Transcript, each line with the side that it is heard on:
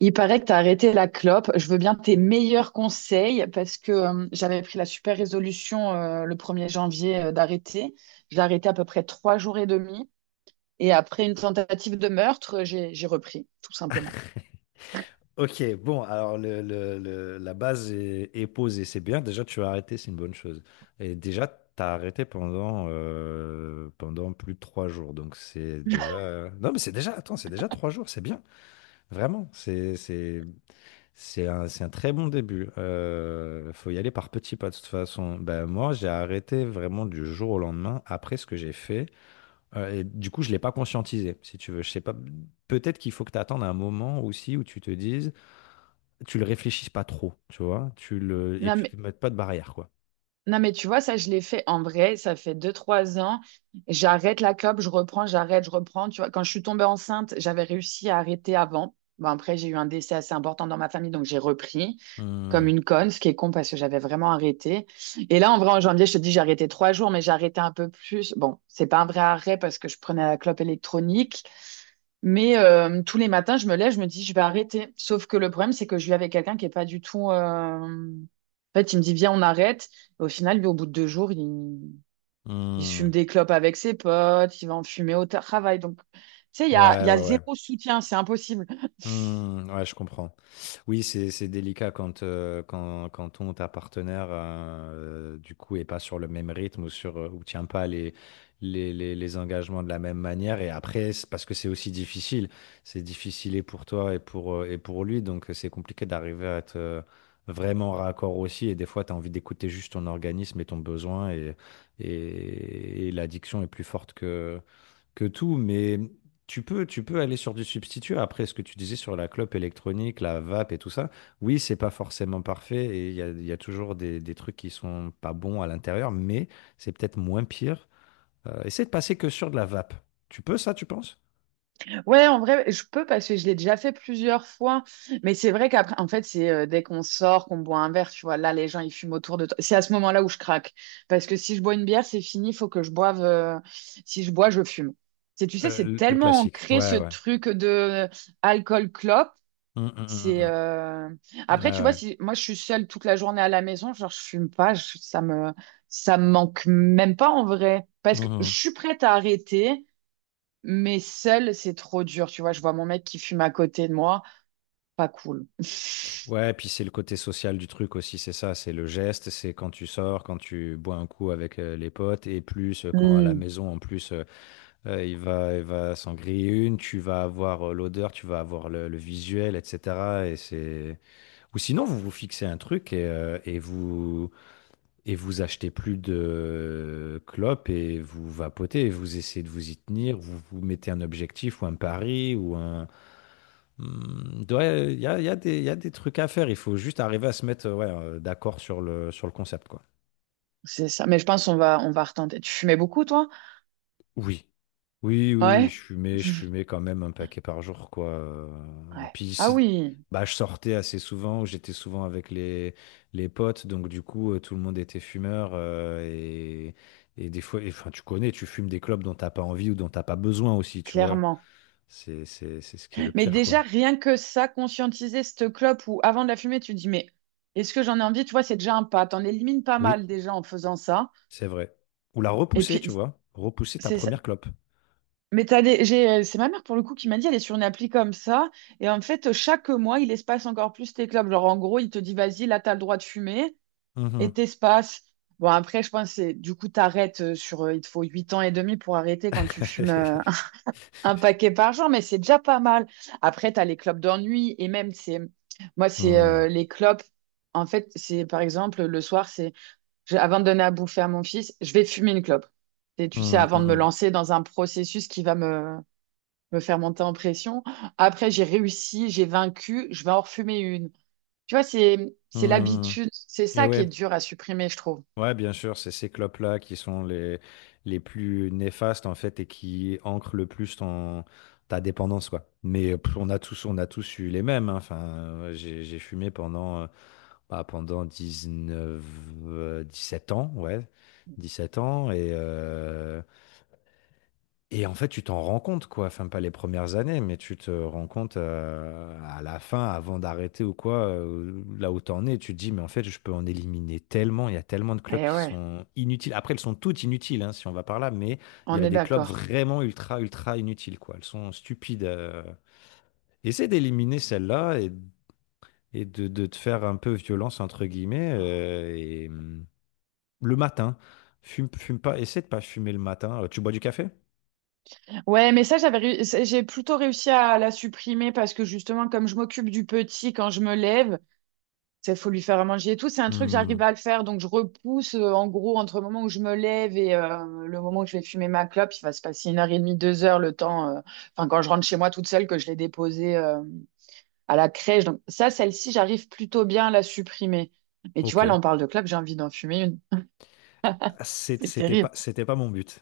right: Il paraît que tu as arrêté la clope. Je veux bien tes meilleurs conseils parce que j'avais pris la super résolution le premier janvier d'arrêter. J'ai arrêté à peu près trois jours et demi. Et après une tentative de meurtre, j'ai repris, tout simplement.
left: Ok, bon, alors la base est posée, c'est bien. Déjà, tu as arrêté, c'est une bonne chose. Et déjà, tu as arrêté pendant plus de trois jours. Donc, c'est déjà. Non, mais c'est déjà. Attends, c'est déjà trois jours, c'est bien. Vraiment. C'est un très bon début. Faut y aller par petits pas, de toute façon. Ben, moi, j'ai arrêté vraiment du jour au lendemain après ce que j'ai fait. Et du coup, je ne l'ai pas conscientisé, si tu veux. Je sais pas. Peut-être qu'il faut que tu attendes un moment aussi où tu te dises tu le réfléchisses pas trop, tu vois, tu le et
right: Non,
left: tu
right: mais
left: te mets pas de barrière quoi.
right: Non, mais tu vois, ça, je l'ai fait en vrai. Ça fait deux, trois ans. J'arrête la clope, je reprends, j'arrête, je reprends. Tu vois, quand je suis tombée enceinte, j'avais réussi à arrêter avant. Bon, après, j'ai eu un décès assez important dans ma famille, donc j'ai repris comme
left: Hmm,
right: une conne, ce qui est con parce que j'avais vraiment arrêté. Et là, en vrai, en janvier, je te dis, j'ai arrêté trois jours, mais j'ai arrêté un peu plus. Bon, c'est pas un vrai arrêt parce que je prenais la clope électronique. Mais tous les matins, je me lève, je me dis, je vais arrêter. Sauf que le problème, c'est que je vis avec quelqu'un qui est pas du tout. En fait, il me dit, viens, on arrête. Et au final, lui, au bout de deux jours, il fume
left: hmm.
right: des clopes avec ses potes, il va en fumer au travail. Donc, tu sais, il
left: Ouais,
right: y a
left: ouais, ouais.
right: zéro soutien, c'est impossible.
left: Hmm, ouais, je comprends. Oui, c'est délicat quand ton ou ta partenaire, du coup, est pas sur le même rythme ou ou tient pas les engagements de la même manière. Et après, c'est parce que c'est aussi difficile. C'est difficile et pour toi et pour lui. Donc, c'est compliqué d'arriver à être vraiment raccord aussi. Et des fois, tu as envie d'écouter juste ton organisme et ton besoin. Et l'addiction est plus forte que tout, mais tu peux aller sur du substitut. Après, ce que tu disais sur la clope électronique, la vape et tout ça, oui, c'est pas forcément parfait et il y a toujours des trucs qui sont pas bons à l'intérieur, mais c'est peut-être moins pire. Essaie de passer que sur de la vape. Tu peux ça, tu penses?
right: Ouais, en vrai, je peux parce que je l'ai déjà fait plusieurs fois. Mais c'est vrai qu'après, en fait, c'est dès qu'on sort, qu'on boit un verre, tu vois, là, les gens, ils fument autour de toi. C'est à ce moment-là où je craque. Parce que si je bois une bière, c'est fini, il faut que je boive. Si je bois, je fume. C'est, tu sais,
left: Euh,
right: c'est
left: le le
right: tellement
left: classique.
right: ancré
left: Ouais,
right: ce
left: ouais.
right: truc de alcool-clope.
left: Hum, hum, hum,
right: C'est
left: hum.
right: après, tu
left: Ah
right: vois,
left: ouais.
right: si moi je suis seule toute la journée à la maison, genre je fume pas, ça me manque même pas en vrai, parce que je
left: Mhm.
right: suis prête à arrêter. Mais seul, c'est trop dur. Tu vois, je vois mon mec qui fume à côté de moi. Pas cool.
left: Ouais, puis c'est le côté social du truc aussi, c'est ça, c'est le geste, c'est quand tu sors, quand tu bois un coup avec les potes, et plus quand à la
right: Hmm,
left: maison en plus Il va s'en griller une, tu vas avoir l'odeur, tu vas avoir le visuel, etc. Et c'est... Ou sinon, vous vous fixez un truc et vous achetez plus de clopes et vous vapotez et vous essayez de vous y tenir. Vous vous mettez un objectif ou un pari ou un... Hmm, ouais. Il y a des, il y a des trucs à faire. Il faut juste arriver à se mettre, ouais, d'accord sur le concept, quoi.
right: c'est ça. Mais je pense on va retenter. Tu fumais beaucoup, toi?
left: Oui. Oui, oui, oui,
right: Ouais.
left: je fumais quand même un paquet par jour, quoi.
right: Ouais.
left: Puis
right: Ah
left: si-
right: oui,
left: Bah, je sortais assez souvent, j'étais souvent avec les potes, donc du coup, tout le monde était fumeur. Et des fois, enfin, tu connais, tu fumes des clopes dont t'as pas envie ou dont t'as pas besoin aussi, tu vois.
right: clairement.
left: C'est ce qui est le
right: Mais
left: pire, quoi.
right: déjà, rien que ça, conscientiser cette clope ou avant de la fumer, tu te dis, mais est-ce que j'en ai envie? Tu vois, c'est déjà un pas. T'en élimines pas
left: Oui,
right: mal déjà en faisant ça.
left: c'est vrai. Ou la
right: Et
left: repousser, tu
right: puis,
left: vois. Repousser ta
right: c'est ça.
left: première clope.
right: Mais c'est ma mère pour le coup qui m'a dit, elle est sur une appli comme ça. Et en fait, chaque mois, il espace encore plus tes clopes. Genre, en gros, il te dit, vas-y, là, t'as le droit de fumer. Et
left: Mhm.
right: t'espaces. Bon, après, je pense que du coup, t'arrêtes il te faut 8 ans et demi pour arrêter quand tu fumes un paquet par jour, mais c'est déjà pas mal. Après, t'as les clopes d'ennui et même, c'est, moi, c'est
left: Hmm,
right: les clopes. En fait, c'est par exemple, le soir, c'est, avant de donner à bouffer à mon fils, je vais fumer une clope. Et tu sais,
left: hmm,
right: avant de me
left: hmm,
right: lancer dans un processus me faire monter en pression. Après, j'ai réussi, j'ai vaincu, je vais en refumer une. Tu vois, c'est
left: hmm. Hmm.
right: l'habitude. C'est
left: Et
right: ça qui est
left: ouais.
right: dur à supprimer, je trouve.
left: Ouais, bien sûr, c'est ces clopes-là qui sont les plus néfastes en fait et qui ancrent le plus ta dépendance quoi. Mais pff, on a tous eu les mêmes, hein. Enfin, ouais, j'ai fumé pendant 19 euh, 17 ans, ouais. 17 ans et en fait, tu t'en rends compte, quoi. Enfin, pas les premières années, mais tu te rends compte à la fin, avant d'arrêter ou quoi, là où t'en es, tu te dis, mais en fait, je peux en éliminer tellement. Il y a tellement de clubs
right: Eh
left: qui
right: ouais,
left: sont inutiles. Après, elles sont toutes inutiles, hein, si on va par là, mais il y
right: on
left: a
right: est
left: des clubs
right: d'accord.
left: vraiment ultra, ultra inutiles, quoi. Elles sont stupides. Essaie d'éliminer celles-là et de te faire un peu violence, entre guillemets, et le matin. Fume, fume pas, essaie de pas fumer le matin. Tu bois du café?
right: Ouais, mais ça, j'ai plutôt réussi à la supprimer parce que justement, comme je m'occupe du petit quand je me lève, il faut lui faire à manger et tout. C'est un truc, j'arrive
left: Hmm,
right: à le faire. Donc, je repousse, en gros, entre le moment où je me lève et le moment où je vais fumer ma clope, il va se passer une heure et demie, deux heures, enfin, quand je rentre chez moi toute seule, que je l'ai déposée à la crèche. Donc, ça, celle-ci, j'arrive plutôt bien à la supprimer. Mais tu
left: ok.
right: vois, là, on parle de clope, j'ai envie d'en fumer une. C'est
left: C'était pas,
right: terrible.
left: c'était pas mon but,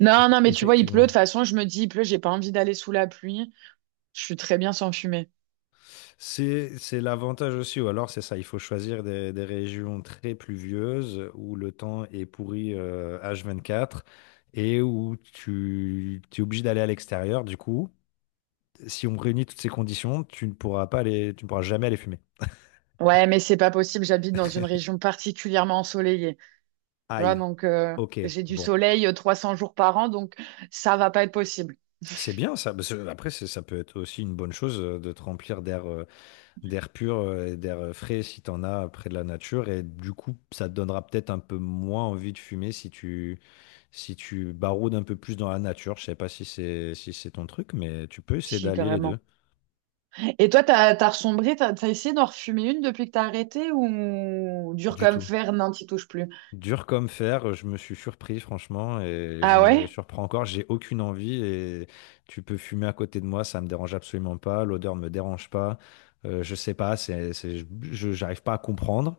right: Non, non, mais tu vois, il pleut. De
left: effectivement.
right: toute façon, je me dis, il pleut, j'ai pas envie d'aller sous la pluie. Je suis très bien sans fumer.
left: C'est l'avantage aussi, ou alors c'est ça, il faut choisir des régions très pluvieuses où le temps est pourri H24 et où tu es obligé d'aller à l'extérieur. Du coup, si on réunit toutes ces conditions, tu ne pourras pas aller, tu ne pourras jamais aller fumer.
right: Ouais, mais c'est pas possible. J'habite dans une région particulièrement ensoleillée. Tu vois,
left: Aïe, ok,
right: j'ai du
left: bon.
right: soleil 300 jours par an, donc ça va pas être possible.
left: C'est bien ça, parce que Après, ça peut être aussi une bonne chose de te remplir d'air pur, et d'air frais si t'en as près de la nature. Et du coup, ça te donnera peut-être un peu moins envie de fumer si tu, si tu baroudes un peu plus dans la nature. Je sais pas si c'est ton truc, mais tu peux essayer
right: Si,
left: d'allier les
right: carrément.
left: deux.
right: Et toi, t'as ressombré, t'as essayé d'en refumer une depuis que t'as arrêté ou dur
left: Du
right: comme
left: tout.
right: fer, non, t'y touches plus.
left: Dur comme fer, je me suis surpris franchement et je
right: Ah
left: me
right: ouais?
left: surprends encore. J'ai aucune envie et tu peux fumer à côté de moi, ça me dérange absolument pas. L'odeur me dérange pas. Je sais pas, j'arrive pas à comprendre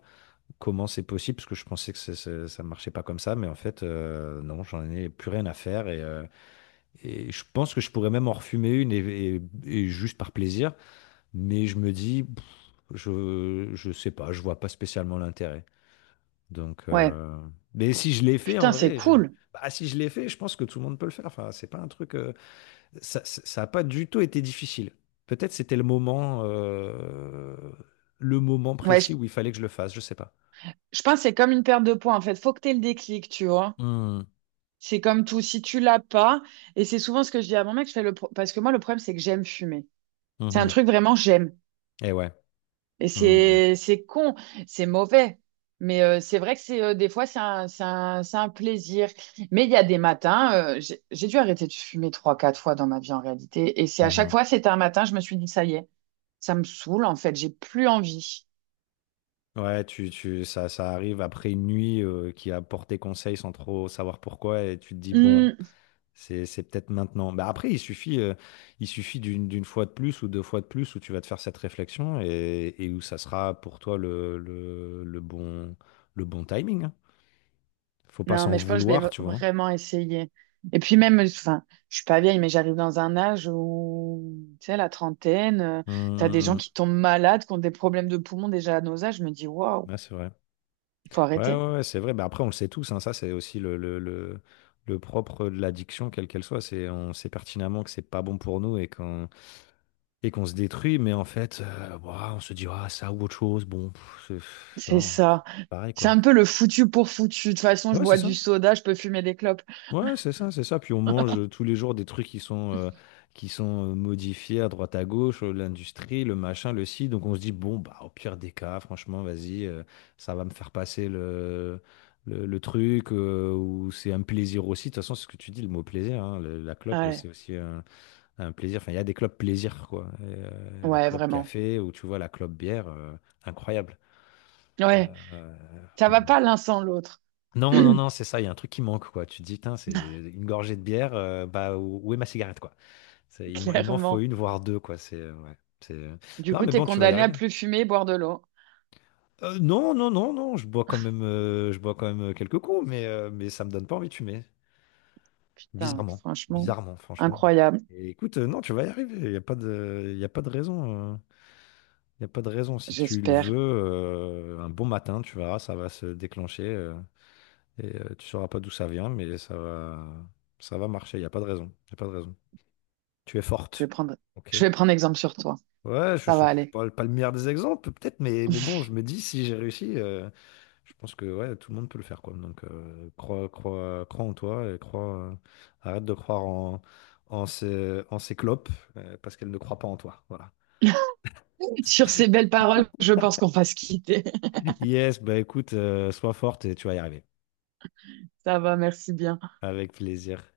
left: comment c'est possible, parce que je pensais que ça ne marchait pas comme ça, mais en fait, non, j'en ai plus rien à faire. Et je pense que je pourrais même en refumer une, et juste par plaisir, mais je me dis, pff, je sais pas, je vois pas spécialement l'intérêt. Donc,
right: Ouais.
left: mais si je l'ai fait en
right: Putain, c'est
left: vrai,
right: cool.
left: bah, si je l'ai fait, je pense que tout le monde peut le faire. Enfin, c'est pas un truc, ça a pas du tout été difficile. Peut-être c'était le moment
right: Ouais, je,
left: précis où il fallait que je le fasse, je sais pas.
right: je pense que c'est comme une perte de poids, en fait. Faut que t'aies le déclic, tu vois.
left: Hmm.
right: C'est comme tout, si tu l'as pas, et c'est souvent ce que je dis à mon mec, je fais le pro- parce que moi le problème c'est que j'aime fumer. C'est un
left: Mhm.
right: truc vraiment j'aime.
left: Et ouais.
right: Et
left: Mmh.
right: c'est con, c'est mauvais. Mais c'est vrai que c'est des fois c'est un plaisir. Mais il y a des matins, j'ai dû arrêter de fumer trois, quatre fois dans ma vie en réalité. Et c'est
left: Mmh,
right: à chaque
left: mmh.
right: fois, c'était un matin, je me suis dit ça y est, ça me saoule en fait, j'ai plus envie.
left: Ouais, ça arrive après une nuit qui a porté conseil sans trop savoir pourquoi, et tu te dis, bon,
right: Hmm.
left: c'est peut-être maintenant. Bah après, il suffit d'une fois de plus ou deux fois de plus où tu vas te faire cette réflexion et où ça sera pour toi le bon timing, hein. Faut pas
right: Non,
left: s'en
right: mais je pense que je vais
left: vouloir, tu vois.
right: vraiment essayer. Et puis même, enfin, je suis pas vieille, mais j'arrive dans un âge où, tu sais, la trentaine,
left: Mmh,
right: t'as des
left: mmh,
right: gens
left: mmh.
right: qui tombent malades, qui ont des problèmes de poumons déjà à nos âges. Je me dis, waouh,
left: Ouais, c'est vrai.
right: il faut
left: Ouais,
right: arrêter.
left: ouais, ouais, c'est vrai. Mais après, on le sait tous, hein, ça, c'est aussi le propre de l'addiction, quelle qu'elle soit. C'est, on sait pertinemment que c'est pas bon pour nous et qu'on se détruit. Mais en fait, ouah, on se dit, ah, ça ou autre chose, bon, pff,
right: C'est
left: non,
right: ça.
left: pareil,
right: C'est
left: quoi.
right: un peu le foutu pour foutu. De toute façon, je
left: Ouais, c'est
right: bois
left: ça.
right: du soda, je peux fumer des clopes.
left: Ouais, c'est ça, c'est ça. Puis on mange tous les jours des trucs qui sont modifiés à droite à gauche, l'industrie, le machin, le ci. Donc on se dit, bon, bah, au pire des cas, franchement, vas-y, ça va me faire passer le truc, ou c'est un plaisir aussi. De toute façon, c'est ce que tu dis, le mot plaisir, hein. La clope,
right: Ouais,
left: c'est aussi un plaisir. Enfin, il y a des clopes plaisir, quoi. La
right: ouais,
left: clope
right: vraiment.
left: café, ou tu vois, la clope bière, incroyable.
right: Ouais,
left: Euh,
right: ça va pas l'un sans l'autre,
left: non, non, non, c'est ça, il y a un truc qui manque, quoi. Tu te dis, Tain, c'est une gorgée de bière, bah, où est ma cigarette, quoi? Il m'en faut
right: clairement.
left: une, voire deux, quoi. Ouais, c'est...
right: Du
left: Non,
right: coup,
left: mais
right: t'es
left: bon, tu vas y
right: condamné à
left: arriver.
right: plus fumer et boire de l'eau.
left: Non, non, non, non, je bois quand même, je bois quand même quelques coups, mais ça me donne pas envie de fumer.
right: Putain,
left: Bizarrement.
right: franchement,
left: Bizarrement, franchement.
right: incroyable,
left: Et écoute, non, tu vas y arriver. Il y a pas de raison. Il n'y a pas de raison. Si tu le
right: j'espère.
left: veux, un bon matin, tu verras, ça va se déclencher. Tu sauras pas d'où ça vient, mais ça va marcher. Il n'y a pas de raison. Il a pas de raison. Tu es
right: Je vais
left: forte.
right: prendre,
left: Ok.
right: je vais prendre exemple sur toi.
left: Ouais, je ne
right: Ça
left: suis
right: va aller.
left: pas le meilleur des exemples, peut-être, mais bon, je me dis, si j'ai réussi, je pense que ouais, tout le monde peut le faire, quoi. Donc, crois en toi et arrête de croire en ces clopes, parce qu'elles ne croient pas en toi. Voilà.
right: Sur ces belles paroles, je pense qu'on va se quitter.
left: Yes, bah écoute, sois forte et tu vas y arriver.
right: Ça va, merci bien.
left: Avec plaisir.